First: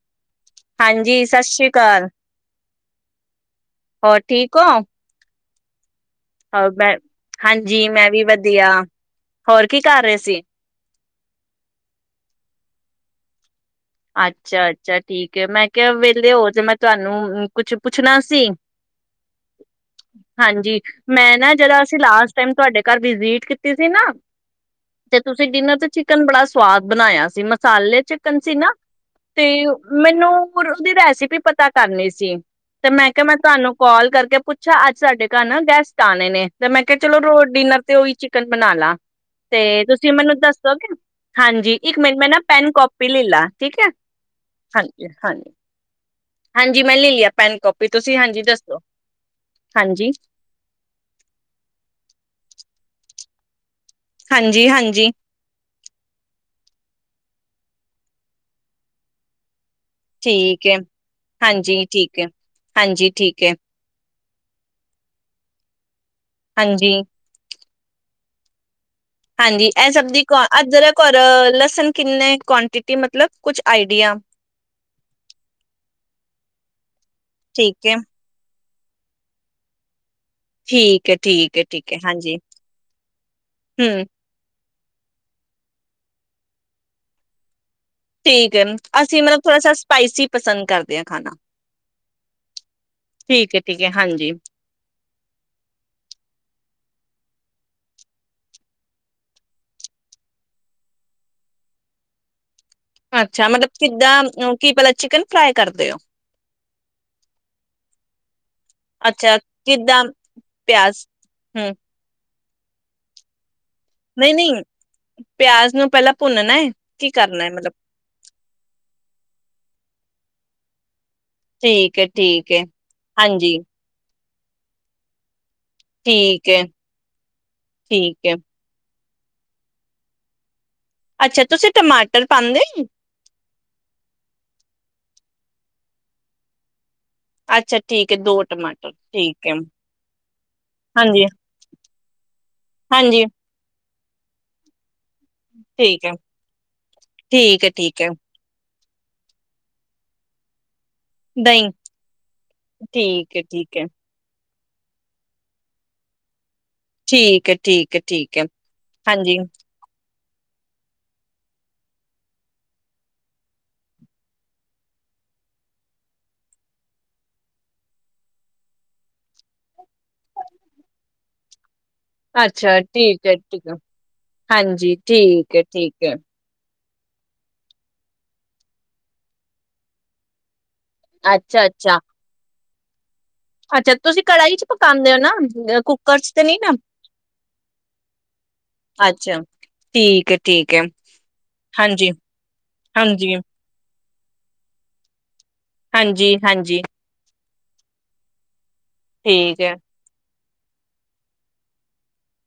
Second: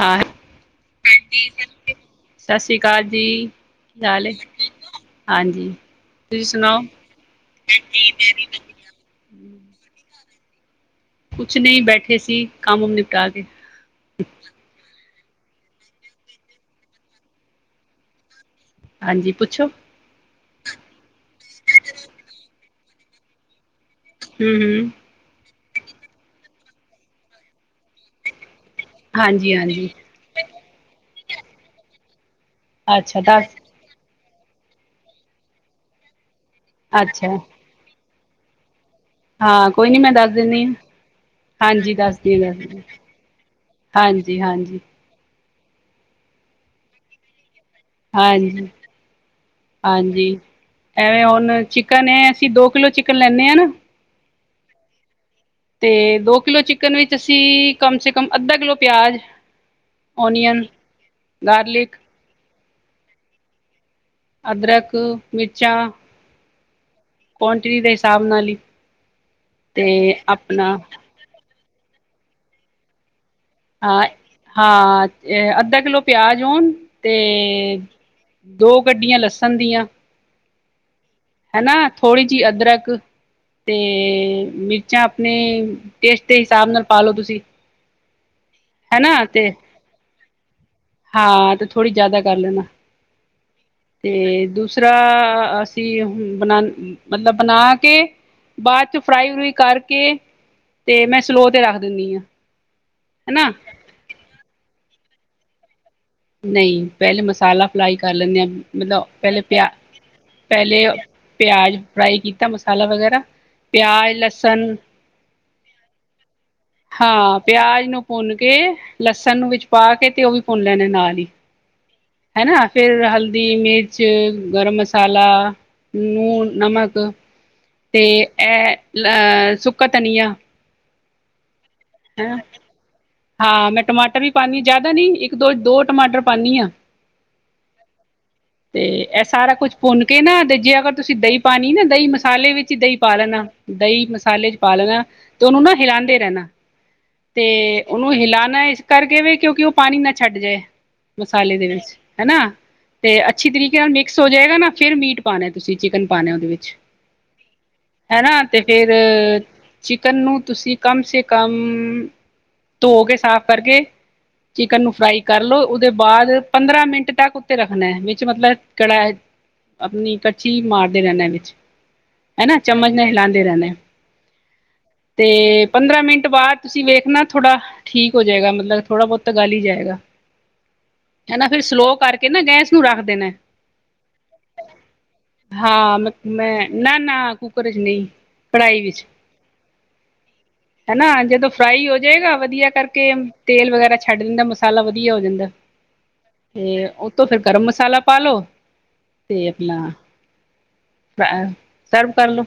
ਹਾਂ ਹਾਂਜੀ, ਸ੍ਰੀ ਸਤਿ ਅਕਾਲ। ਸ੍ਰੀ ਅਕਾਲ ਜੀ ਕੀ ਹੋਰ ਹਾਲ ਠੀਕ ਹੋ? ਹਾਂਜੀ। ਤੁਸੀਂ ਹੋਰ ਸੁਣਾਓ ਮੈਂ ਹਾਂਜੀ ਮੈਂ ਵੀ ਵਧੀਆ, ਹੋਰ ਕੀ ਕਰ ਰਹੇ ਸੀ? ਕੁਛ ਨਹੀਂ ਬੈਠੇ ਸੀ ਕੰਮ ਨਿਪਟਾ ਕੇ। ਅੱਛਾ ਅੱਛਾ। ਠੀਕ ਮੈਂ ਕਿਹਾ ਵਿਹਲੇ ਹੋਵੋ ਤੇ ਮੈਂ ਤੁਹਾਨੂੰ ਕੁਛ ਪੁੱਛਣਾ ਸੀ। ਹਾਂਜੀ ਪੁੱਛੋ। ਹਾਂਜੀ ਮੈਂ ਨਾ ਜਦੋ ਅਸੀਂ ਲਾਸਟ ਟਾਈਮ ਤੁਹਾਡੇ ਘਰ ਵਿਜ਼ਿਟ ਕੀ ਸੀ ਨਾ ਹੂੰ ਹੂੰ ਤੇ ਤੁਸੀਂ ਡਿਨਰ ਤੇ ਚਿਕਨ ਬੜਾ ਸਵਾਦ ਬਣਾਇਆ ਸੀ ਮਸਾਲੇ ਚਿਕਨ ਸੀ ਨਾ ਤੇ ਹਾਂਜੀ ਹਾਂਜੀ ਮੈਨੂੰ ਹੁਣ ਉਸਦੀ ਰੈਸਿਪੀ ਵੀ ਪਤਾ ਕਰਨੀ ਸੀ ਤੇ ਮੈਂ ਅੱਛਾ ਕਿਹਾ ਮੈਂ ਦੱਸ ਤੁਹਾਨੂੰ ਕਾਲ ਕਰਕੇ, ਪੁੱਛਾ ਅੱਜ ਸਾਡੇ ਘਰ ਨਾ ਗੈਸਟ ਆਣੇ ਨੇ, ਤੇ ਮੈਂ ਕਿਹਾ ਚਲੋ ਅੱਛਾ ਰੋਟੀ ਨਾਲ ਤੇ ੳਹੀ ਚਿਕ ਚਿਕਨ ਬਣਾ ਲਾ। ਹਾਂ ਤੇ ਕੋਈ ਨੀ ਮੈਂ ਤੁਸੀਂ ਦੱਸ ਮੈਨੂੰ ਦਿੰਦੀ ਹਾਂ ਦੱਸੋਗੇ, ਹਾਂਜੀ ਇੱਕ ਮਿੰਟ ਮੈਂ ਨਾ ਪੈਨ ਕਾਪੀ ਲੈਲਾ, ਹਾਂਜੀ-ਹਾਂਜੀ, ਹਾਂਜੀ, ਹਾਂਜੀ ਮੈਂ ਲੈ ਲਿਆ ਪੈਨ ਕਾ ਹਾਂਜੀ ਹਾਂਜੀ-ਹਾਂਜੀ ਐਵੇਂ ਹੁਣ ਚਿਕਨ ਐ। ਅਸੀਂ ਦੋ ਕਿਲੋ ਚਿਕਨ ਲੈਂਨੇ ਹਾਂ ਨਾ, ਹਾਂਜੀ-ਹਾਂਜੀ, ਤੇ ਦੋ ਕਿਲੋ ਚਿਕਨ ਵਿੱਚ ਅਸੀਂ ਕਮ ਸੇ ਕਮ ਅੱਧਾ ਕਿਲੋ ਪਿਆਜ਼, ਓਨੀਅਨ ਠੀਕ ਹੈ ਹਾਂਜੀ ਗਾਰਲਿਕ ਠੀਕ ਹੈ। ਹਾਂਜੀ, ਠੀਕ ਹੈ। ਅਦਰਕ, ਮਿਰਚਾਂ ਹਾਂਜੀ, ਕੁਆਂਟਿਟੀ ਦੇ ਹਿਸਾਬ ਨਾਲ ਹੀ, ਹਾਂਜੀ, ਤੇ ਇਹ ਸਭ ਦੀ ਕੋ ਆਪਣਾ ਅਦਰਕ, ਔਰ ਲੱਸ ਹੁਣ ਕਿੰਨੇ ਕੁਆਂਟਿਟੀ ਮਤਲਬ, ਕੁਛ ਆਈਡੀਆ ਹਾਂ-ਹਾਂ ਜੇ ਅੱਧਾ ਕਿੱਲੋ, ਪਿਆਜ ਹੋਣ, ਠੀਕ ਤੇ, ਹੈ ਦੋ ਗੱਢੀਆਂ ਲੱਸਣ ਦੀਆਂ, ਠੀਕ, ਹੈ ਠੀਕ ਹੈ ਹੈਨਾ ਠੀਕ ਹੈ ਥੋੜ੍ਹੀ ਹਾਂਜੀ ਜਿਹੀ ਅਦਰਕ ਤੇ ਹਮ ਮਿਰ ਆਪਣੇ ਟੇਸਟ ਦੇ ਹਿਸਾਬ ਨਾਲ ਪਾਲੋ ਤੁਸੀਂ, ਠੀਕ ਏ ਹਨਾ ਅਸੀਂ ਮਤਲਬ ਤੇ ਥੋੜਾ ਸਾ ਸਪਾਈਸੀ, ਪਸੰ ਹਾਂ ਤੇ ਥੋੜ੍ਹੀ ਜਿਆਦਾ ਕਰ ਲੈਣਾ ਠੀਕ ਹੈ ਠੀਕ ਹੈ ਤੇ ਹਾਂਜੀ ਦੂਸਰਾ ਅਸੀਂ ਬਣਾ ਮਤਲਬ ਬਣਾ ਕੇ ਬਾਅਦ ਚ ਫਰਾਈ ਫਰੂਈ ਕਰਕੇ ਤੇ ਮੈਂ ਸਲੋਅ ਤੇ ਰੱਖ ਦਿੰਨੀ ਹਾਂ। ਅੱਛਾ ਹਨਾ ਮਤਲਬ ਕਿੱਦਾਂ ਕੀ ਪਲਾ, ਚਿਕਨ ਫਰਾਈ ਕਰਦੇ ਹੋ। ਨਹੀਂ ਪਹਿਲੇ ਮਸਾਲਾ ਫਰਾਈ ਕਰ ਲੈਂਦੇ ਆ, ਮਤਲਬ ਅੱਛਾ ਪਹਿਲੇ ਪਿਆ ਕਿੱਦਾਂ ਪਹਿਲੇ ਪਿਆਜ਼ ਹੂੰ ਪਿਆਜ ਫਰਾਈ ਕੀ ਮਸਾਲਾ ਵਗੈਰਾ, ਪਿਆਜ਼, ਨਹੀਂ-ਨਹੀਂ ਲਸਨ, ਪਿਆਜ਼ ਨੂੰ ਪਹਿਲਾਂ ਭੁੰਨਨਾ ਹੈ ਕੀ ਹਾਂ ਕਰਨਾ ਹੈ ਮਤਲਬ ਪਿਆਜ ਨੂੰ ਭੁੰਨ ਕੇ, ਲਸਣ ਨੂੰ ਵਿੱਚ ਪਾ ਕੇ ਤੇ ਉਹ ਵੀ ਭੁੰਨ ਲੈਨੇ ਨਾਲ ਈ ਠੀਕ ਹੈ ਠੀਕ ਹੈ। ਹੈਨਾ ਫੇਰ ਹਲਦੀ ਹਾਂਜੀ ਮਿਰਚ ਗਰਮ ਮਸਾਲਾ ਠੀਕ ਲੂਣ ਹੈ ਨਮਕ ਤੇ ਠੀਕ ਹੈ ਐਹ ਲ ਸੁੱਕਾ ਧਨਿਯਾ ਅੱਛਾ ਤੁਸੀਂ ਟਮਾਟਰ ਪਾਂਦੇ ਯੇ? ਹਾਂ ਮੈਂ ਟਮਾਟਰ ਵੀ ਪਾਨੀ ਆਂ, ਜ਼ਿਆਦਾ ਨੀ ਇੱਕ ਦੋ-ਦੋ ਟਮਾਟਰ ਪਾਨੀ ਆਂ। ਅੱਛਾ ਠੀਕ ਹੈ ਦੋ ਤੇ ਟਮਾਟਰ ਐਹ ਠੀਕ ਹੈ ਸਾਰਾ ਕੁਛ ਭੁੰਨ ਕੇ ਨਾ, ਤੇ ਜੇ ਅਗਰ ਤੁਸੀਂ ਹਾਂਜੀ ਦਹੀਂ ਪਾਣੀ ਨਾ ਦਹੀਂ ਮਸਾਲੇ ਵਿੱਚ ਹੀ ਦਹੀਂ ਪਾ ਹਾਂਜੀ ਲੈਣਾ। ਦਹੀਂ ਮਸਾਲੇ ਚ ਪਾ ਲੈਣਾ। ਤੇ ਉਹਨੂੰ ਨਾ ਠੀਕ ਹੈ ਹਿਲਾਂਦੇ ਰਹਿਣਾ। ਠੀਕ ਹੈ ਤੇ ਠੀਕ ਹੈ ਉਹਨੂੰ ਹਿਲਾਣਾ ਐ ਇਸ ਕਰਕੇ ਵੇ, ਕਿਉਂਕਿ ਉਹ ਪਾਣੀ ਨਾ ਛੱਡ ਜੇ। ਮਸਾਲੇ ਦੇ ਦਹੀਂ ਵਿੱਚ, ਹਨਾ। ਤੇ ਠੀਕ ਹੈ ਅੱਛੀ ਠੀਕ ਤਰੀਕੇ ਹੈ ਨਾਲ ਮਿਕਸ ਹੋ ਜਏਗਾ ਨਾ ਫੇਰ ਮੀਟ ਪਾਣਾ ਐ ਤੁਸੀਂ, ਚਿਕਨ ਪਾਣਾ ਉਹਦੇ ਵਿੱਚ। ਠੀਕ ਐ ਠੀਕ ਐ ਠੀਕ ਐ, ਹਾਂਜੀ। ਕਨ‌ ਨੂੰ ਤੁਸੀਂ ਕਮ ਸੇ ਕਮ, ਧੋ ਕੇ ਸਾਫ਼ ਕਰਕੇ ਚਿਕਨ ਨੂੰ ਫਰਾਈ ਕਰ ਲਓ, ਉਹਦੇ ਬਾਅਦ ਪੰਦਰਾਂ ਮਿੰਟ ਤੱਕ ਉੱਤੇ ਰੱਖਣਾ ਐ। ਵਿੱਚ ਮਤਲਬ ਕੜਾ ਆਪਣੀ ਕੜਛੀ ਮਾਰਦੇ ਰਹਿੰਣਾ ਐ ਵਿੱਚ। ਹਨਾ ਅੱਛਾ ਚਮਚ ਨਾਲ ਠੀਕ ਐ ਹਿਲਾਂਦੇ ਠੀਕ ਰਹਿਣਾ ਆ, ਹਾਂਜੀ ਠੀਕ ਐ ਤੇ ਪੰਦਰਾਂ ਠੀਕ ਐ। ਮਿੰਟ ਬਾਅਦ ਤੁਸੀਂ ਵੇਖਣਾ ਥੋੜਾ ਠੀਕ ਹੋ ਜੇਗਾ, ਮਤਲਬ ਥੋੜਾ ਬਹੁਤ ਤਾ ਗਲ ਈ ਜਾਏਗਾ। ਹੈਨਾ, ਫਿਰ ਅੱਛਾ ਸਲੋਅ ਅੱਛਾ ਕਰਕੇ ਨਾ ਗੈਂਸ ਨੂੰ ਰੱਖਦੇ ਦੇਨਾ ਐ। ਅੱਛਾ ਤੁਸੀਂ ਕੜਾਹੀ ਚ ਪਕਾਂਦੇ ਓ ਨਾ, ਹਾਂ ਕੁੱਕਰ ਚ ਤੇ ਮੈਂ ਨੀ ਨਾ। ਕੁੱਕਰ ਚ ਨਹੀਂ ਕੜਾਹੀ ਵਿੱਚ ਅੱਛਾ ਠੀਕ ਐ ਠੀਕ ਐ। ਨਾ ਜਦੋਂ ਫਰਾਈ ਹੋ ਜਏਗਾ, ਵਧੀਆ ਕਰਕੇ। ਹਾਂਜੀ ਤੇਲ ਵਗੈਰ ਰਾ ਛੱਡ ਦਿੰਦਾ ਮਸਾਲਾ ਵਧੀਆ ਹੋ ਜਾਂਦੈਂ। ਹਾਂਜੀ-ਹਾਂਜੀ। ਗਰਮ ਮਸਾਲਾ ਪਾ ਲਓ ਤੇ ਹੈ ਅਪਨਾ ਬ-ਅ ਸਰਵ ਕਰਲੋ।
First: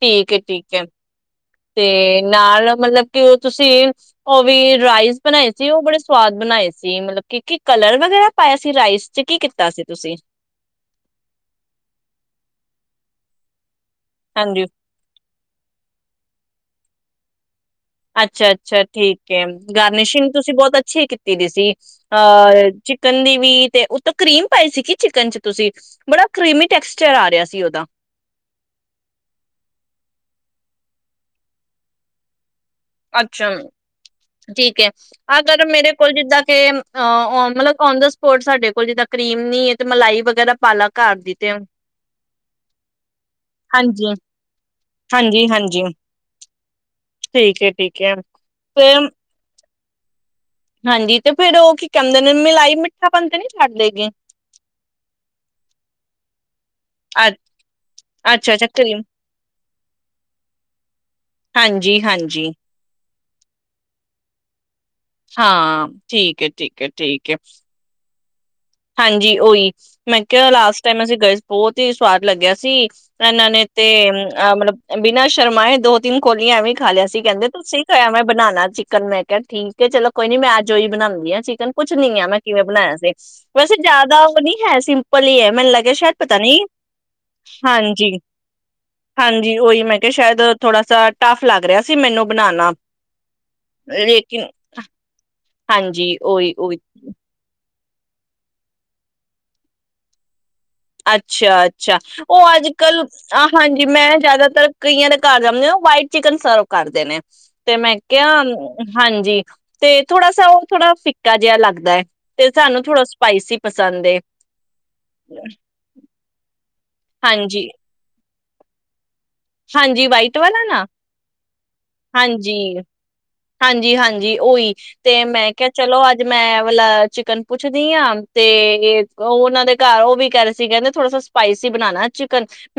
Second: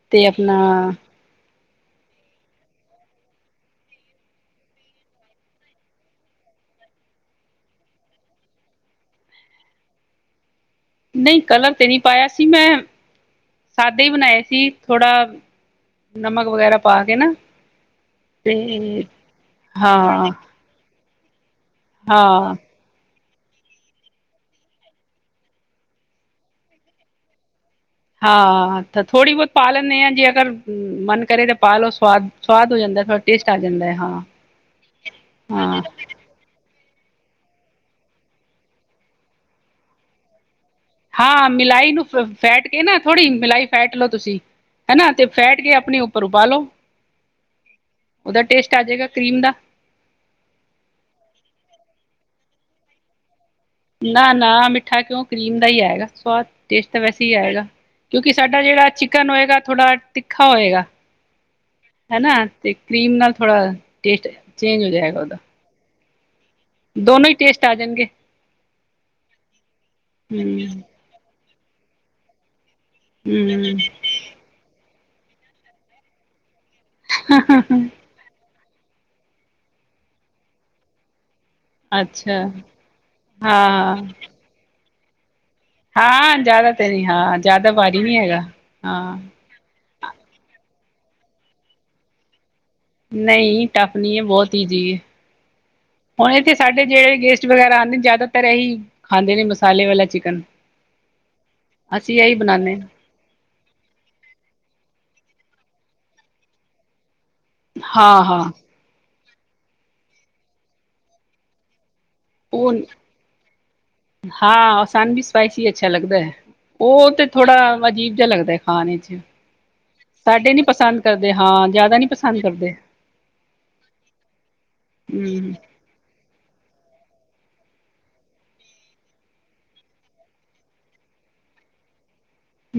ਠੀਕ ਐ ਠੀਕ ਐ। ਤੇ ਨਾਲ, ਮਤਲਬ ਕੀ ਓਹ ਤੁਸੀਂ ਉਹ ਵੀ ਰਾਈਸ ਬਣਾਏ ਸੀ, ਉਹ ਬੜੇ ਸਵਾਦ ਬਣਾਏ ਸੀ। ਮਤਲਬ ਕੀ ਕੀ ਕਲਰ ਵਗੈਰਾ ਪਾਇਆ ਸੀ ਰਾਈਸ ਚ, ਕੀ ਕੀਤਾ ਸੀ ਤੁਸੀਂ? ਨਹੀਂ ਕਲਰ ਤੇ ਨਹੀ ਪਾਇਆ ਸੀ ਮੈਂ ਸਾਦੇ ਹੀ ਬਣਾਏ ਹਾਂਜੀ ਸੀ ਥੋੜ੍ਹਾ ਨਮਕ ਵਗੈਰਾ ਪਾ ਕੇ ਨਾ ਅੱਛਾ ਤੇ ਅੱਛਾ ਠੀਕ ਹੈ ਗਾਰਨਿਸ਼ਿੰਗ ਹਾਂ ਤੁਸੀਂ ਬਹੁਤ ਅੱਛੀ ਕੀਤੀ ਦੇ ਸੀ ਹਾਂ [unintelligible] ਚਿਕਨ ਦੀ ਵੀ ਤੇ ਉਤੋਂ ਕਰੀਮ ਪਾਈ ਸੀਗੀ ਚਿਕਨ ਚ ਤੁਸੀਂ ਬੜਾ ਕਰੀਮੀ ਟੈਕਸਚਰ ਆ ਰਿਹਾ ਸੀ ਓਦਾ ਹਾਂ ਤੇ ਥੋੜ੍ਹੀ ਬਹੁਤ ਪਾ ਲੈਂਦੇ ਹਾਂ ਜੇ ਅਗਰ ਮਨ ਕਰੇ ਤਾਂ ਪਾ ਲੋ ਸਵਾਦ ਸਵਾਦ ਹੋ ਜਾਂਦਾ ਥੋੜਾ ਟੇਸਟ ਅੱਛਾ ਆ ਜਾਂਦਾ ਹੈ। ਹਾਂ ਠੀਕ ਹੈ ਅਗਰ ਹਾਂ ਮੇਰੇ ਕੋਲ ਜਿੱਦਾਂ ਕੇ ਅ ਮਤਲਬ ਓਨ ਦਾ ਸਪੋਟ ਸਾਡੇ ਕੋਲ ਜਿੱਦਾਂ ਕਰੀਮ ਨੀ ਤੇ ਮਲਾਈ ਵਗੈਰਾ ਪਾਲਾ ਘਰ ਦੀ ਹਾਂ ਤੇ ਮਿਲਾਈ ਨੂੰ ਫ ਫੈਟ ਕੇ ਨਾ ਥੋੜ੍ਹੀ ਮਿਲਾਈ ਫੈਟ ਲਓ ਹਾਂਜੀ ਤੁਸੀਂ ਹਨਾ ਤੇ ਹਾਂਜੀ ਫੈਟ ਕੇ ਹਾਂਜੀ ਆਪਣੇ ਉੱਪਰ ਉਬਾਲੋ ਠੀਕ ਹੈ ਠੀਕ ਹੈ ਉਹਦਾ ਟੇਸਟ ਆ ਤੇ ਜਾਏਗਾ ਕਰੀਮ ਦਾ ਹਾਂਜੀ ਤੇ ਫੇਰ ਉਹ ਕੀ ਕਹਿੰਦੇ ਨੇ ਮਿਲਾਈ ਮਿੱਠਾਪਨ ਤਾ ਨੀ ਛੱਡ ਦੇਗੀ ਨਾ ਨਾ ਮਿੱਠਾ ਕਿਉਂ ਕਰੀਮ ਦਾ ਹੀ ਆਏਗਾ ਸਵਾਦ ਟੇਸਟ ਤਾਂ ਵੈਸੇ ਅੱ ਹੀ ਆਏਗਾ ਅੱਛਾ ਕਿਉਂਕਿਡਾ ਅੱਛਾ ਜਿਹੜਾ ਕਰੀਮ ਚਿਕਨ ਥੋੜਾ ਤਿੱਖਾ ਹੋਏਗਾ ਹਾਂਜੀ ਹਨਾ ਹਾਂਜੀ ਤੇ ਕਰੀਮ ਨਾਲ ਥੋੜਾ ਟੇਸਟ ਹੈ ਚੇਂਜ ਹੋ ਜਾਏਗਾ ਉਹਦਾ ਹਾਂ ਠੀਕ ਠੀਕ ਹੈ ਦੋਨੋ ਠੀਕ ਹੈ ਹੀ ਟੇਸਟ ਆ ਜਾਣਗੇ ਹਾਂਜੀ ਉਹੀ ਮੈਂ ਕਿਹਾ ਲਾਸਟ ਹੂੰ-ਹੂੰ ਟਾਈਮ ਅਸੀਂ ਗਏ ਬਹੁਤ ਹੀ ਸਵਾਦ ਲੱਗਿਆ ਸੀ ਇਹਨਾਂ ਨੇ ਤੇ ਅ ਮਤਲਬ ਬਿਨਾ ਸ਼ਰਮਾਏ ਦੋ ਤਿੰਨ ਕੋੋਲੀਆਂਂ ਖਾ ਲਿਆ ਸੀ ਕਹਿੰਦੇ ਤੁਸੀਂ ਖਾਇਆ ਮੈਂ ਬਣਾਉਣਾ ਚਿਕਨ ਮੈਂ ਕਿਹਾ ਠੀਕ ਹੈ ਚਲੋ ਕੋਈ ਨੀ ਮੈਂ ਅੱਜ ਓਹੀ ਬਣਾਉਂਦੀ ਹਾਂ ਚਿਕਨ ਕੁਛ ਨਹੀਂ ਮੈਂ ਅੱਛਾ ਕਿਵੇਂ ਬਣਾਇਆ ਸੀ ਵੈਸੇ ਜਿਆਦਾ ਉਹ ਨਹੀਂ ਹੈ ਸਿਮ ਪਲੀ ਹੈ ਮੈਨੂੰ ਲੱਗਿਆ ਸ਼ਾਇਦ ਪਤਾ ਹਾਂ ਨੀ ਜ਼ਿਆਦਾ ਤੇ ਨਹੀਂ ਹਾਂ ਜ਼ਿਆਦਾ ਵਾਰੀ ਹਾਂਜੀ ਨਹੀਂ ਹੈਗਾ ਹਾਂ ਕਿ ਸ਼ਾਇਦ ਥੋੜਾ ਸਾਟੱਫ ਲੱਗ ਰਿਹਾ ਸੀ ਮੈਨੂੰ ਬਣਾਉਣਾ ਨਹੀਂ ਟਫ ਨਹੀਂ ਹੈ ਲੇਕਿਨ ਬਹੁਤ ਈਜ਼ੀ ਹੈ ਹਾਂਜੀ ਹੁਣ ਉਹੀ ਇਥੇ ਸਾਡੇ ਉਹੀ ਜਿਹੜੇ ਗੇਸਟ ਵਗੈਰਾ ਆਂਦੇ ਜ਼ਿਆਦਾਤਰ ਇਹੀ ਖਾਂਦੇ ਨੇ ਮਸਾਲੇ ਵਾਲਾ ਚਿਕਨ ਅੱਛਾ ਅੱਛਾ ਅਸੀਂ ਇਹੀ ਉਹ ਅੱਜ ਬਣਾਨੇ ਕੱਲ ਆ ਹਾਂਜੀ ਮੈਂ ਜ਼ਿਆਦਾਤਰ ਕਈਆਂ ਦਾ ਘਰ ਜਾਂਦੇ ਹੋ ਵਾਈਟ ਚਿਕਨ ਸਰਵ ਕਰਦੇ ਨੇ ਤੇ ਮੈਂ ਕਿਹਾ ਹਾਂ-ਹਾਂ ਹਾਂਜੀ ਤੇ ਥੋੜਾ ਸ ਉਹ ਥੋੜਾ ਫਿੱਕਾ ਜਿਹਾ ਲੱਗਦਾ ਹੈ ਤੇ ਉਹ ਸਾਨੂੰ ਥੋੜਾ ਸਪਾਈਸੀ ਪਸੰਦ ਹਾਂ ਔਸਾਨ ਵੀ ਸਪਾਈਸੀ ਅੱਛਾ ਲੱਗਦਾ ਹੈ ਉਹ ਤੇ ਥੋੜਾ ਹਾਂਜੀ-ਹਾਂਜੀ ਅਜੀਬ ਜਿਹਾ ਲੱਗਦਾ ਹੈ ਖਾਣੇ 'ਲਈ ਚ ਵਾਈਟ ਸਾਡੇ ਨੀ ਵਾਲਾ ਨਾ ਪਸੰਦ ਕਰਦੇ ਹਾਂ ਜ਼ਿਆਦਾ ਨੀ ਪਸੰਦ ਹਾਂਜੀ ਕਰਦੇ ਹਾਂਜੀ ਹਾਂਜੀ ਓਹੀ ਤੇ ਮੈਂ ਹਮ। ਕਿਹਾ ਚਲੋ ਅੱਜ ਮੈਂ ਆਹ ਵਾਲਾ ਚਿਕਨ ਪੁੱਛਦੀ ਹਾਂ ਤੇ ਉਹ ਉਹਨਾਂ ਦੇ ਘਰ ਉਹ ਵੀ ਕਹਿ ਰਹੇ ਸੀ ਕਹਿੰਦੇ ਥੋੜਾ ਸ ਸਪਾਈਸੀ ਬਣਾਣਾ ਚ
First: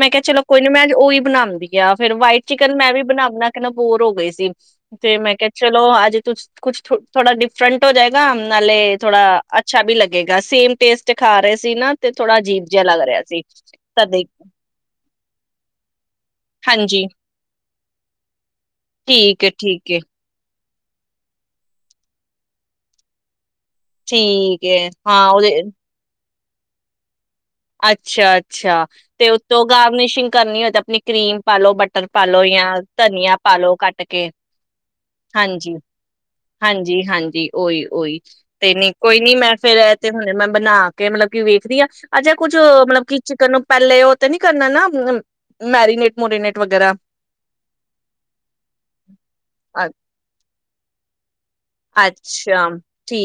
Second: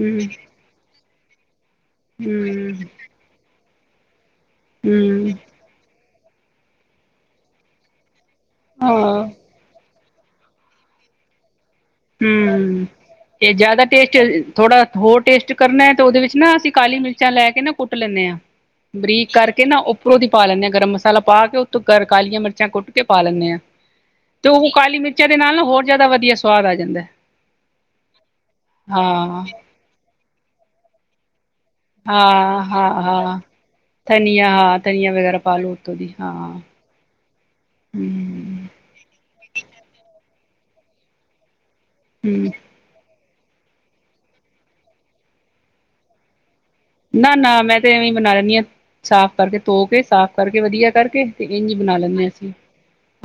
ਮੈਂ ਕਿਹਾ ਚਲੋ ਕੋਈ ਨੀ ਮੈਂ ਉਹੀ ਬਣਾਂਦੀ ਜਾਂ ਫਿਰ ਵਾਈਟ ਚਿਕਨ ਹਮ ਮੈਂ ਵੀ ਬਣਾਉਦਾ ਬੋਰ ਹੋ ਗਏ ਸੀ ਤੇ ਹਮ ਮੈਂ ਕਿਹਾ ਚਲੋ ਅੱਜ ਕੁਛਥੋੜਾ ਡਿਫਰੈਂਟ ਹੋ ਜਾਏਗਾ ਨਾਲੇ ਹਾਂ ਥੋੜਾ ਅੱਛਾ ਵੀ ਲ ਹੇਗਾ ਸੇਮ ਟੇਸਟ ਖਾ ਰਹੇ ਸੀ ਨਾ ਤੇ ਥੋੜਾ ਅਜੀਬ ਜਿਹਾ ਹਮ ਲੱਗ ਰਿਹਾ ਸੀ। ਤੇ ਜ਼ਿਆਦਾ ਟੇਸਟ ਤਦੇ ਥੋੜਾ ਹੋਰ ਟੇਸਟ ਕਰਨਾ ਹੈ ਤੇ ਉਹਦੇ ਵਿੱਚ ਨਾ ਅਸੀਂ ਕਾਲੀ ਹਾਂਜੀ ਮਿਰਚਾਂ ਲੈ ਕੇ ਨਾ ਕੁੱਟ ਲੈਂਦੇ ਆਂ ਬਰੀਕ ਠੀਕ ਕਰਕੇ ਨਾ ਏ-ਠੀਕ ਉੱਪਰੋਂ ਦੀ ਪਾ ਲੈਂਦੇ ਹਾਂ ਗਰਮ ਮਸਾਲਾ ਪਾ ਕੇ ਉੱਤੋਂ ਕਰ ਕਾਲੀਆਂ ਮਿਰਚਾਂ ਕੁੱਟ ਕੇ ਪਾ ਲੈਂਦੇ ਹਾਂ ਤੇ ਏ-ਠੀਕ ਉਹ ਏ ਕਾਲੀ ਹਾਂ ਮਿਰਚਾਂ ਦੇ ਨਾਲ ਨਾ ਹੋਰ ਜ਼ਿਆਦਾ ਵਧੀਆ [unintelligible] ਜਾਂਦਾ ਹੈ ਅੱਛਾ ਅੱਛਾ ਤੇ ਉੱਤੋਂ ਗਾਰਨੀਸ਼ਿੰਗ ਕਰਨੀ ਹੋਏ ਤਾਂ ਆਪਣੀ ਕਰੀਮ ਪਾਲੋ ਬਟਰ ਪਾਾਲੋ ਹਾਂ ਜਾਂ ਹਾਂ ਧਨੀਆ ਹਾਂ ਪਾਾਲੋ ਕੱਟ ਕੇ ਧਨੀਆ ਹਾਂ ਧਨੀਆ ਵਗੈਰਾ ਪਾ ਲੋ ਹਾਂਜੀ ਉੱਤੋਂ ਦੀ ਹਾਂ ਹਾਂਜੀ ਹਾਂਜੀ ਓਹੀ ਓਹੀ ਹੂੰ ਤੇ ਨਹੀਂ ਕੋਈ ਨੀ ਮੈਂ ਫੇਰ ਤੇ ਹੁਣ ਮੈਂ ਬਣਾ ਕੇ ਮਤਲਬ ਕਿ ਵੇਖਦੀ ਆ ਅੱਛਾ ਹੂੰ ਕੁੱਛ ਮਤਲਬ ਕਿ ਚਿਕਨ ਨੂੰ ਪਹਿਲੇ ਉਹ ਤੇ ਨੀ ਕਰਨਾ ਨਾ ਮੈਰੀਨੇਟ ਮੁਰੀਨੇਟ ਨਾ ਨਾ ਮੈਂ ਤੇ ਇਵੇਂ ਬਣਾ ਲੈਂਦੀ ਹਾਂ ਸਾਫ਼ ਕਰਕੇ ਧੋ ਕੇ ਸਾਫ਼ ਕਰਕੇ ਵਧੀਆ ਕਰਕੇ ਤੇ ਇੰਝ ਬਣਾ ਲੈਂਦੇ ਹਾਂ ਅਸੀਂ ਅੱਛਾ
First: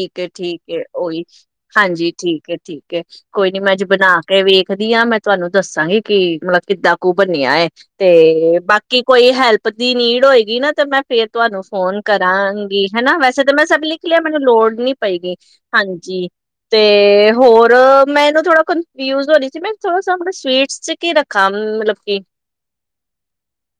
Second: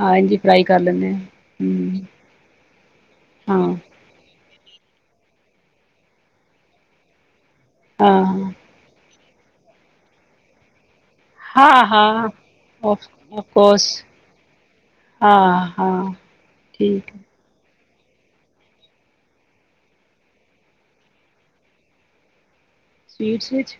ਹਾਂ ਇੰਝ ਫਰਾਈ ਕਰ ਠੀਕ ਲੈਂਦੇ ਹਾਂ ਉਹੀ ਹੂੰ ਹਾਂਜੀ ਠੀਕ ਹੈ ਠੀਕ ਕੋਈ ਨੀ ਮੈਂ ਹਾਂ ਅੱਜ ਬਣਾ ਕੇ ਵੇਖਦੀ ਹ ਮੈਂ ਤੁਹਾਨੂੰ ਦੱਸ ਦੱਸਾਂਗੀ ਕਿ ਮਤਲਬ ਕਿੱਦਾਂ ਕੁੂ ਬਣਿਆ ਏ ਹਾਂ ਤੇ ਬਾਕੀ ਕੋਈ ਹੈਲਪ ਦੀ ਨੀਡ ਹੋਏਗੀ ਨਾ ਤੇ ਮੈਂ ਫੇਰ ਤੁਹਾਨੂੰ ਹਾਂ ਫੋਨ ਹਾਂ ਕਰਾਂਗੀ ਹਨਾ ਵੈਸੇ ਮੈਂ ਸਭ ਅਫਕੋਰਸ ਲਿਖ ਲਿਆ ਮੈਨੂੰ ਲੋੜ ਨੀ ਪਏਗੀ ਹਾਂ ਹਾਂ ਹਾਂਜੀ ਤੇ ਠੀਕ ਹੈ ਹੋਰ ਹੋਰ ਮੈਨੂੰ ਥੋੜਾ ਕਨਫਿਊਜ ਹੋਣੀ ਸੀ ਮੈਂ ਥੋੜਾ ਮਤਬ ਸਵੀਟਸ ਚ ਕੀ ਰੱਖਾ ਮਤਲਬ ਕਿ ਸਵੀਟਸ ਵਿੱਚ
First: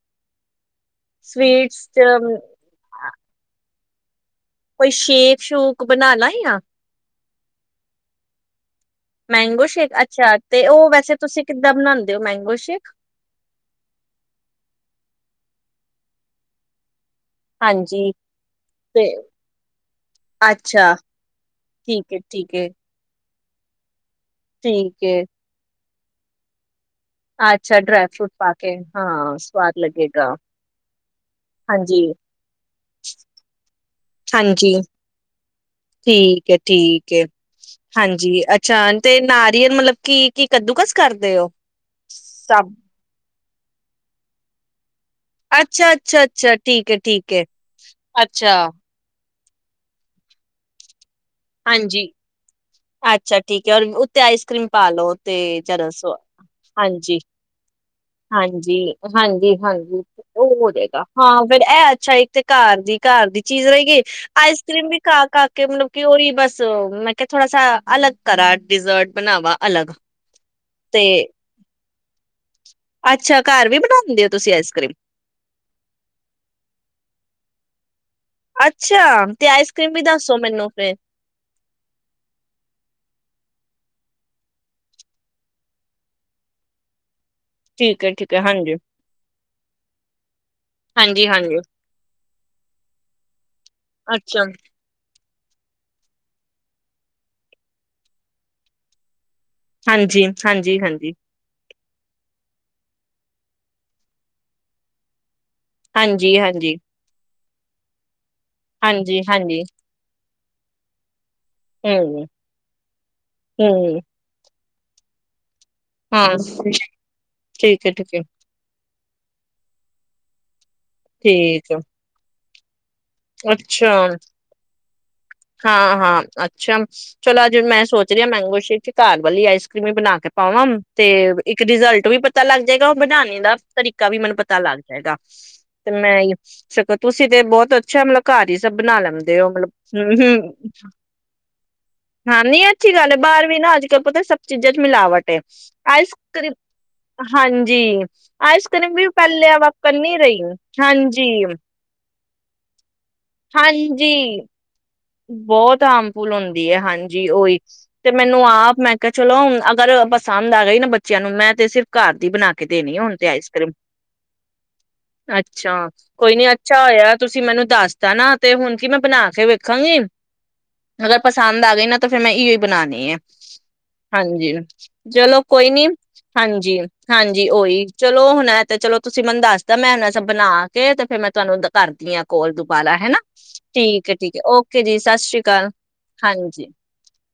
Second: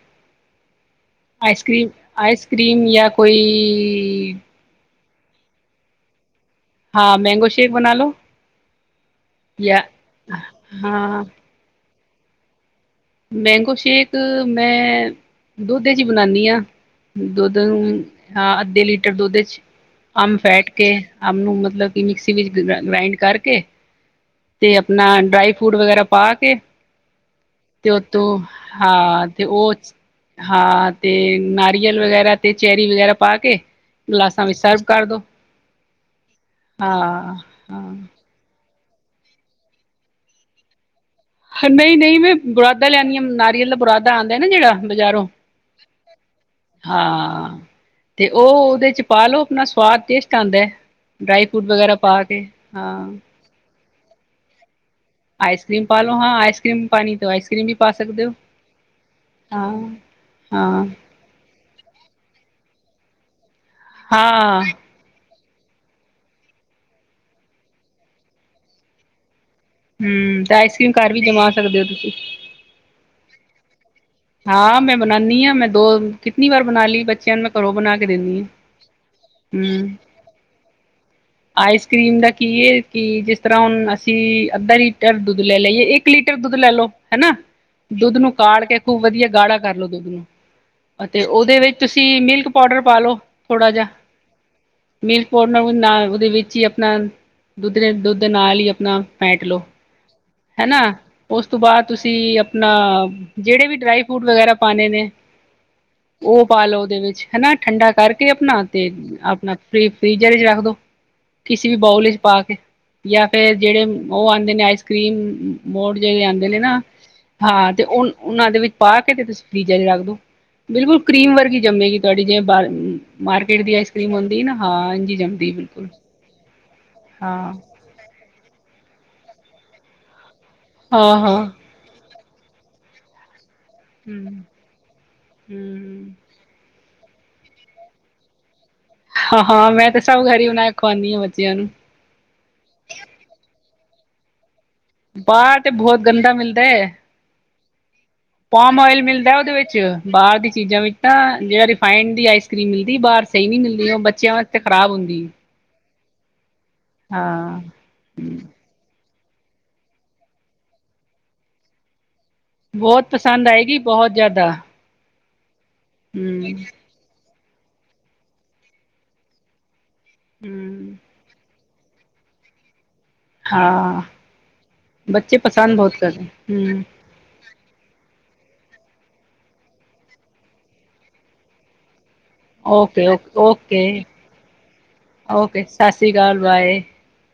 ਆਈਸ ਸਵੀਟਸ ਕਰ੍ਰੀਮ ਚ ਅਮ, ਆਈਸ ਕਰ੍ਰੀਮ ਯਾਂ ਕੋਈ [unintelligible] ਕੋਈ ਸ਼ੇਕ ਸ਼ੂਕ ਬਣਾ ਲਾ ਯਾ ਹਾਂ ਮੈਂਗੋ ਸ਼ੇਕ ਬਣਾ ਲੋ ਮੈਂਗੋ ਜਾਂ ਸ਼ੇਕ ਅੱਛਾ ਤੇ ਉਹ ਵੈਸੇ ਹਾਂ ਤੁਸੀਂ ਕਿੱਦਾਂ ਬਣਾਉਦੇ ਮੈਂਗੋ ਸ਼ੇਕ ਮੈਂਗੋ ਸ਼ੇਕ ਮੈਂ ਦੁੱਧ ਚ ਹੀ ਬਣਾਉਦੀ ਹਾਂ ਦੁੱਧ ਨੂੰ ਹਾਂਜੀ। ਹਾਂ ਅੱਧੇ ਤੇ ਲੀਟਰ ਦੁੱਧ ਚ ਅੰਬ ਫੈਟ ਕੇ ਅੱਛਾ ਅੰਬ ਨੂੰ ਮਤਲਬ ਕਿ ਠੀਕ ਹੈ, ਮਿਕਸੀ ਵਿੱਚ ਠੀਕ ਹੈ, ਗ੍ਰਾਇੰਡ ਕਰਕੇ ਕੇ ਤੇ ਠੀਕ ਆਪਣਾ ਹੈ। ਡਰਾਈ ਫਰੂਟ ਵਗੈਰਾ ਪਾ ਕੇ ਅੱਛਾ ਤੇ ਡਰਾਈ ਫਰੂਟ ਉਤੋਂ ਪਾ ਕੇ ਹਾਂ ਤੇ ਉਹ ਸਵਾਦ ਲੱਗੇਗਾ ਹਾਂ ਤੇ ਨਾਰੀਅਲ ਹਾਂਜੀ। ਵਗੈਰਾ ਤੇ ਚੈਰੀ ਵਗੈਰਾ ਪਾ ਕੇ ਗਲਾਸਾਂ ਵਿੱਚ ਹਾਂਜੀ ਸਰਵ ਕਰ ਦੋ ਠੀਕ ਹੈ ਠੀਕ ਹੈ ਹਾਂ ਹਾਂ ਹਾਂਜੀ ਅ ਅੱਛਾ ਤੇ ਨਾਰੀਅਲ ਮਤਲਬ ਕੀ ਕੱਦੂਕਸ ਕਰਦੇ ਹੋ? ਨਹੀਂ ਨਹੀਂ ਮੈਂ ਸਭ। ਬੁਰਾਦਾ ਲਿਆਦੀ ਹਾਂ ਨਾ ਬਰਾਦਾ ਆਉਂਦਾ ਹੈ ਨਾ ਜਿਹੜਾ ਬਜ਼ਾਰੋਂ ਅੱਛਾ ਅੱਛਾ ਅੱਛਾ ਠੀਕ ਹੈ, ਠੀਕ ਹੈ ਹਾਂ ਤੇ ਉਹ ਅੱਛਾ ਉਹਦੇ ਚ ਪਾ ਲੋ ਆਪਣਾ ਸਵਾਦ ਟੇਸਟ ਆਉਂਦਾ ਹੈ ਡਰਾਈ ਫਰੂਟ ਵਗੈਰਾ ਹਾਂਜੀ। ਪਾ ਕੇ ਹਾਂ ਤੇ ਆਈਸ ਕਰ੍ਰੀਮ ਪਾਲੋ ਤੇ ਆਈਸ ਕਰ੍ਰੀਮ ਜਰਾ ਪਾ ਸ ਲੋ ਹਾਂ ਆਈਸ ਕਰ੍ਰੀਮ ਪਾਣੀ ਹਾਂਜੀ ਤਾਂ ਆਈਸ ਕਰ੍ਰੀਮ ਵੀ ਪਾ ਸਕਦੇ ਹੋ ਹਾਂਜੀ ਹਾਂਜੀ ਹਾਂ ਹਾਂਜੀ ਉਹ ਹੋ ਹਾਂ ਜਾਏਗਾ ਹਾਂ ਫਿਰ ਇਹ ਅੱਛਾ ਇੱਕ ਤੇ ਘਰ ਦੀ ਘਰ ਦੀ ਚੀਜ਼ ਰਹੀਗੀ ਹਾਂ ਆਈਸ ਕਰ੍ਰੀਮ ਵੀ ਖਾ -ਖਾ ਕੇ ਕਿਨੂੰ ਕਿਓ ਹੀ ਬਸ, ਮੈਂ ਕਿਹਾ ਥੋੜਾ ਸ ਅਲੱਗ ਕਰਾ। ਡਿਜ਼ਰਟ ਬਣਾਵਾ। ਅਲੱਗ [unintelligible] ਤੇ ਘਰ ਵੀ ਜਮਾ ਸਕਦੇ ਹੋ ਤੁਸੀਂ ਅੱਛਾ ਘਰ ਵੀ ਬਣਾਉ ਹਾਂ, ਮੈਂ ਬਣਾਉਾਨੀ ਹਾਂ ਮੈਂ ਦੋ ਕਿਤਨੀ ਵਾਰ ਬਣਾ ਲਈ ਬੱਚਿਆਂ ਨੂੰ ਮੈਂ ਘਰੋ ਬਣਾ ਕੇ ਦਿੰਦੀ ਅੱਛਾ, ਤੇ ਹਾਂ ਆਈਸ ਕਰ੍ਰੀਮ ਹਮ ਵੀ ਦੱਸੋ ਮੈਨੂੰ ਫਿਰ ਆਈਸ ਕਰ੍ਰੀਮ ਦਾ ਕੀ ਹੈ ਕਿ ਜਿਸ ਤਰ੍ਹਾਂ ਹੁਣ ਅਸੀਂ ਅੱਧਾ ਲੀਟਰ ਦੁੱਧ ਲੈ ਲਾਈਏ ਇੱਕ ਲੀਟਰ ਦੁੱਧ ਲੈ ਲਓ। ਹਨਾ ਠੀਕ ਹੈ ਦੁੱਧ ਨੂੰ ਠੀਕ ਹੈ ਕਾਾਲ ਹਾਂਜੀ, ਕੇ ਖੂਬ ਵਧੀਆ ਗਾੜਾ ਕਰ ਲੋ ਦੁੱਧ ਨੂੰ ਅਤੇ ਹਾਂਜੀ, ਉਹਦੇ ਹਾਂਜੀ ਵਿੱਚ ਤੁਸੀਂ ਮਿਲਕ ਪਾਊਡਰ ਪਾ ਲਓ ਥੋੜਾ ਜਿਹਾ ਅੱਛਾ ਮਿਲਕ ਪਾਊਡਰ ਨਾ ਵਿੱਚ ਹੀ ਆਪਣਾ, ਦੁੱਧ, ਦੁੱਧ ਨਾਲ ਹੀ ਆਪਣਾ ਫੈਟ ਲਓ, ਹਾਂਜੀ, ਹਾਂਜੀ, ਹਨਾ। ਹਾਂਜੀ, ਉਸ ਤੋਂ ਬਾਅਦ ਤੁਸੀਂ ਆਪਣਾ ਜਿਹੜੇ ਵੀ ਡਰਾਈ ਫਰੂਟ ਵਗੈਰਾ ਪਾਣੇ ਨੇ ਹਾਂਜੀ, ਉਹ ਪਾ ਹਾਂਜੀ, ਲੋ ਉਹਦੇ ਵਿੱਚ ਹਨਾ, ਠੰਡਾ ਕਰਕੇ ਆਪਣਾ ਤੇ ਹਾਂਜੀ, ਆਪਣਾ ਹਾਂਜੀ ਫ ਫ੍ਰੀਜਰ ਵਿੱਚ ਰੱਖ ਦੋ। ਕਿਸੇ ਵੀ ਬਾਊਲ ਚ ਹੂੰ, ਪਾ ਕੇ, ਜਾਂ ਫੇਿਰ ਜਿਹੜੇ ਹੂੰ ਉਹ ਆਂ ਆਈਸ ਕੀਮ ਮੋੜ ਜਿਹੜੇ ਹਾਂ ਆਉਂਦੇ ਨੇ ਨਾ, ਹਾਂ ਤੇ ਠੀਕ ਹੈ, ਉਹ ਠੀਕ ਹੈ, ਉਹਨਾਂ ਦੇ ਵਿੱਚ ਪਾ ਕੇ ਤੇ ਬੀ ਜ਼ਾਰੀ ਰੱਖ ਦੋ। ਬਿਲਕੁਲ ਕਰੀਮ ਵਰਗੀ ਠੀਕ ਹੈ, ਜੰਮੇਗੀ ਤੁਹਾਡੀ ਜਿਵੇ ਬਾਰ ਮਾਰਕੀਟ ਦੀ ਅੱਛਾ ਆਈਸਕ੍ਰੀਮ ਆਉਂਦੀ ਨਾ, ਹਾਂ। ਹਾ ਜੰਮਦੀ ਬਿਲਕੁਲ ਹਾਂ-ਹਾਂ ਅੱਛਾ, ਚਲੋ, ਹਾਂ ਅੱਜ ਮੈਂ ਸੋਚ ਰਿਹੀ ਮੈਂਗੋ ਸ਼ੀਕ ਕਰ ਵੀ ਆਈਸਕੀਮ ਬਣ ਕੇ ਪਾਵਾਂ ਤੇ ਹਾਂ ਹਾਂ ਇੱਕ ਰਿਜਲਟ ਵੀ ਪਤਾ ਲੱਗ ਜਾਏਗਾ ਉਹ ਬਣਾਣੇ ਦਾ ਤਰੀਕਾ ਵੀ ਮੈਨੂੰ ਹਮ ਪਤਾ ਲੱਗ ਜਾਏਗਾ। ਤੇ ਹਮ ਮੈਂ ਸੋ ਤੁਸੀਂ ਤੇ ਬਹੁਤ ਸ਼ਮਲਾ ਬਣਾ ਲੈਂਦੇ ਹਾਂ ਉਹ ਮਤਲਬ, ਹਾਂ ਮੈਂ ਤੇ ਹਮ ਸਭ ਘਰ ਹੀ -ਹਮ ਬਣਾ ਕੇ ਖਵਾਉਂਦੀ ਹਾਂ ਬੱਚਿਆਂ ਨੂੰ ਹਾਂ, ਨੀ ਅੱਛੀ ਗੱਲ ਹੈ ਬਾਹਰ ਵੀ ਨਾ ਅਜ ਪਤਾ ਸ ਚੀਜ਼ਾਂ ਚ ਮਿਲਾਵਟ, ਬਾਹਰ ਤੇ ਬਹੁਤ ਆਈਸ ਗੰਦਾ ਕਰੀਮ। ਮਿਲਦਾ ਹੈ ਹਾਂਜੀ, ਆਈਸ ਪੋਮ ਕਰ੍ਰੀਮ ਓਇਲ ਵੀ ਮਿਲਦਾ ਉਹਦੇ ਪਹਿਲੇ ਵ ਵਿੱਚ ਕਰਨੀ ਬਾਹਰ ਰਹੀ। ਦੀ ਹਾਂਜੀ। ਸਕਰੀ ਦੀ ਬਾਰ ਸਹੀ ਨੀ ਮਿਲਦੀ ਉਹ ਬੱਚਿਆਂ ਵਾਸਤੇ ਖਰਾਬ, ਬਹੁਤ ਆਮ ਪੁਲਣ, ਹਾਂਜੀ, ਉਹੀ ਹਾਂ ਤੇ ਮੈਨੂੰ ਆਪ ਮੈਂ ਕਿ ਚਲੋ ਅਗਰ ਪਸੰਦ ਆ ਗਈ, ਨਾ ਬੱਚਿਆਂ ਨੂੰ ਮੈਂ ਤੇ ਸਿਰਫ ਘਰ ਦੀ ਬਣਾ ਕੇ ਦੇਣੀ ਬਹੁਤ ਹੁਣ ਤੇ ਪਸੰਦ ਆਏਗੀ ਬਹੁਤ ਜ਼ਿਆਦਾ, ਅੱਛ ਅੱਛਾ ਕੋਈ ਹਮ ਨੀ ਅੱਛਾ ਹੋਇਆ। ਤੁਸੀਂ ਮੈਨੂੰ ਦੱਸਤਾ ਨਾ ਤੇ ਹੁਣ ਕੀ ਮੈਂ ਬਣਾ ਕੇ ਵੇਖ ਵੇਖਾਗਾ। ਹਮ ਅਗਰ ਪਸੰਦ ਆ ਐਨੋ ਫਿਰ ਮੈਂ ਇਹੀ ਹੀ ਬਣਾ ਐ ਹਾਂ ਹਾਂਜੀ, ਬੱਚੇ ਚਲੋ ਕੋਈ ਪਸੰਦ ਨੀ ਬਹੁਤ ਕਰਦੇ ਹਮ ਹਾਂਜੀ-ਹਾਂਜੀ ਉਹੀ ਚਲੋ ਹੁਣ, ਤੇ ਚਲੋ ਤੁਸੀਂ ਮੈਨੂੰ ਦੱਸਦਾ ਮੈਂ ਹੁਣ ਸਭ ਬਣਾ ਕੇ ਤੇ ਫੇਰ ਮੈਂ ਤੁਹਾਨੂੰ ਕਰਦੀ ਆ। ਕੋਲ ਦੁਬਾਲਾ ਓਕੇ ਹਨਾ ਓਕੇ ਓਕੇ ਠੀਕ ਐ। ਓਕੇ ਜੀ ਸਤਿ ਸ਼੍ਰੀ ਓਕੇ ਅਕਾਲ ਸਤਿ ਸ਼੍ਰੀ ਅਕਾਲ ਹਾਂਜੀ, ਬਾਏ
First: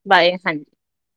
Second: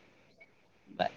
ਬਾਏ ਹਾਂਜੀ, ਬਾਏ,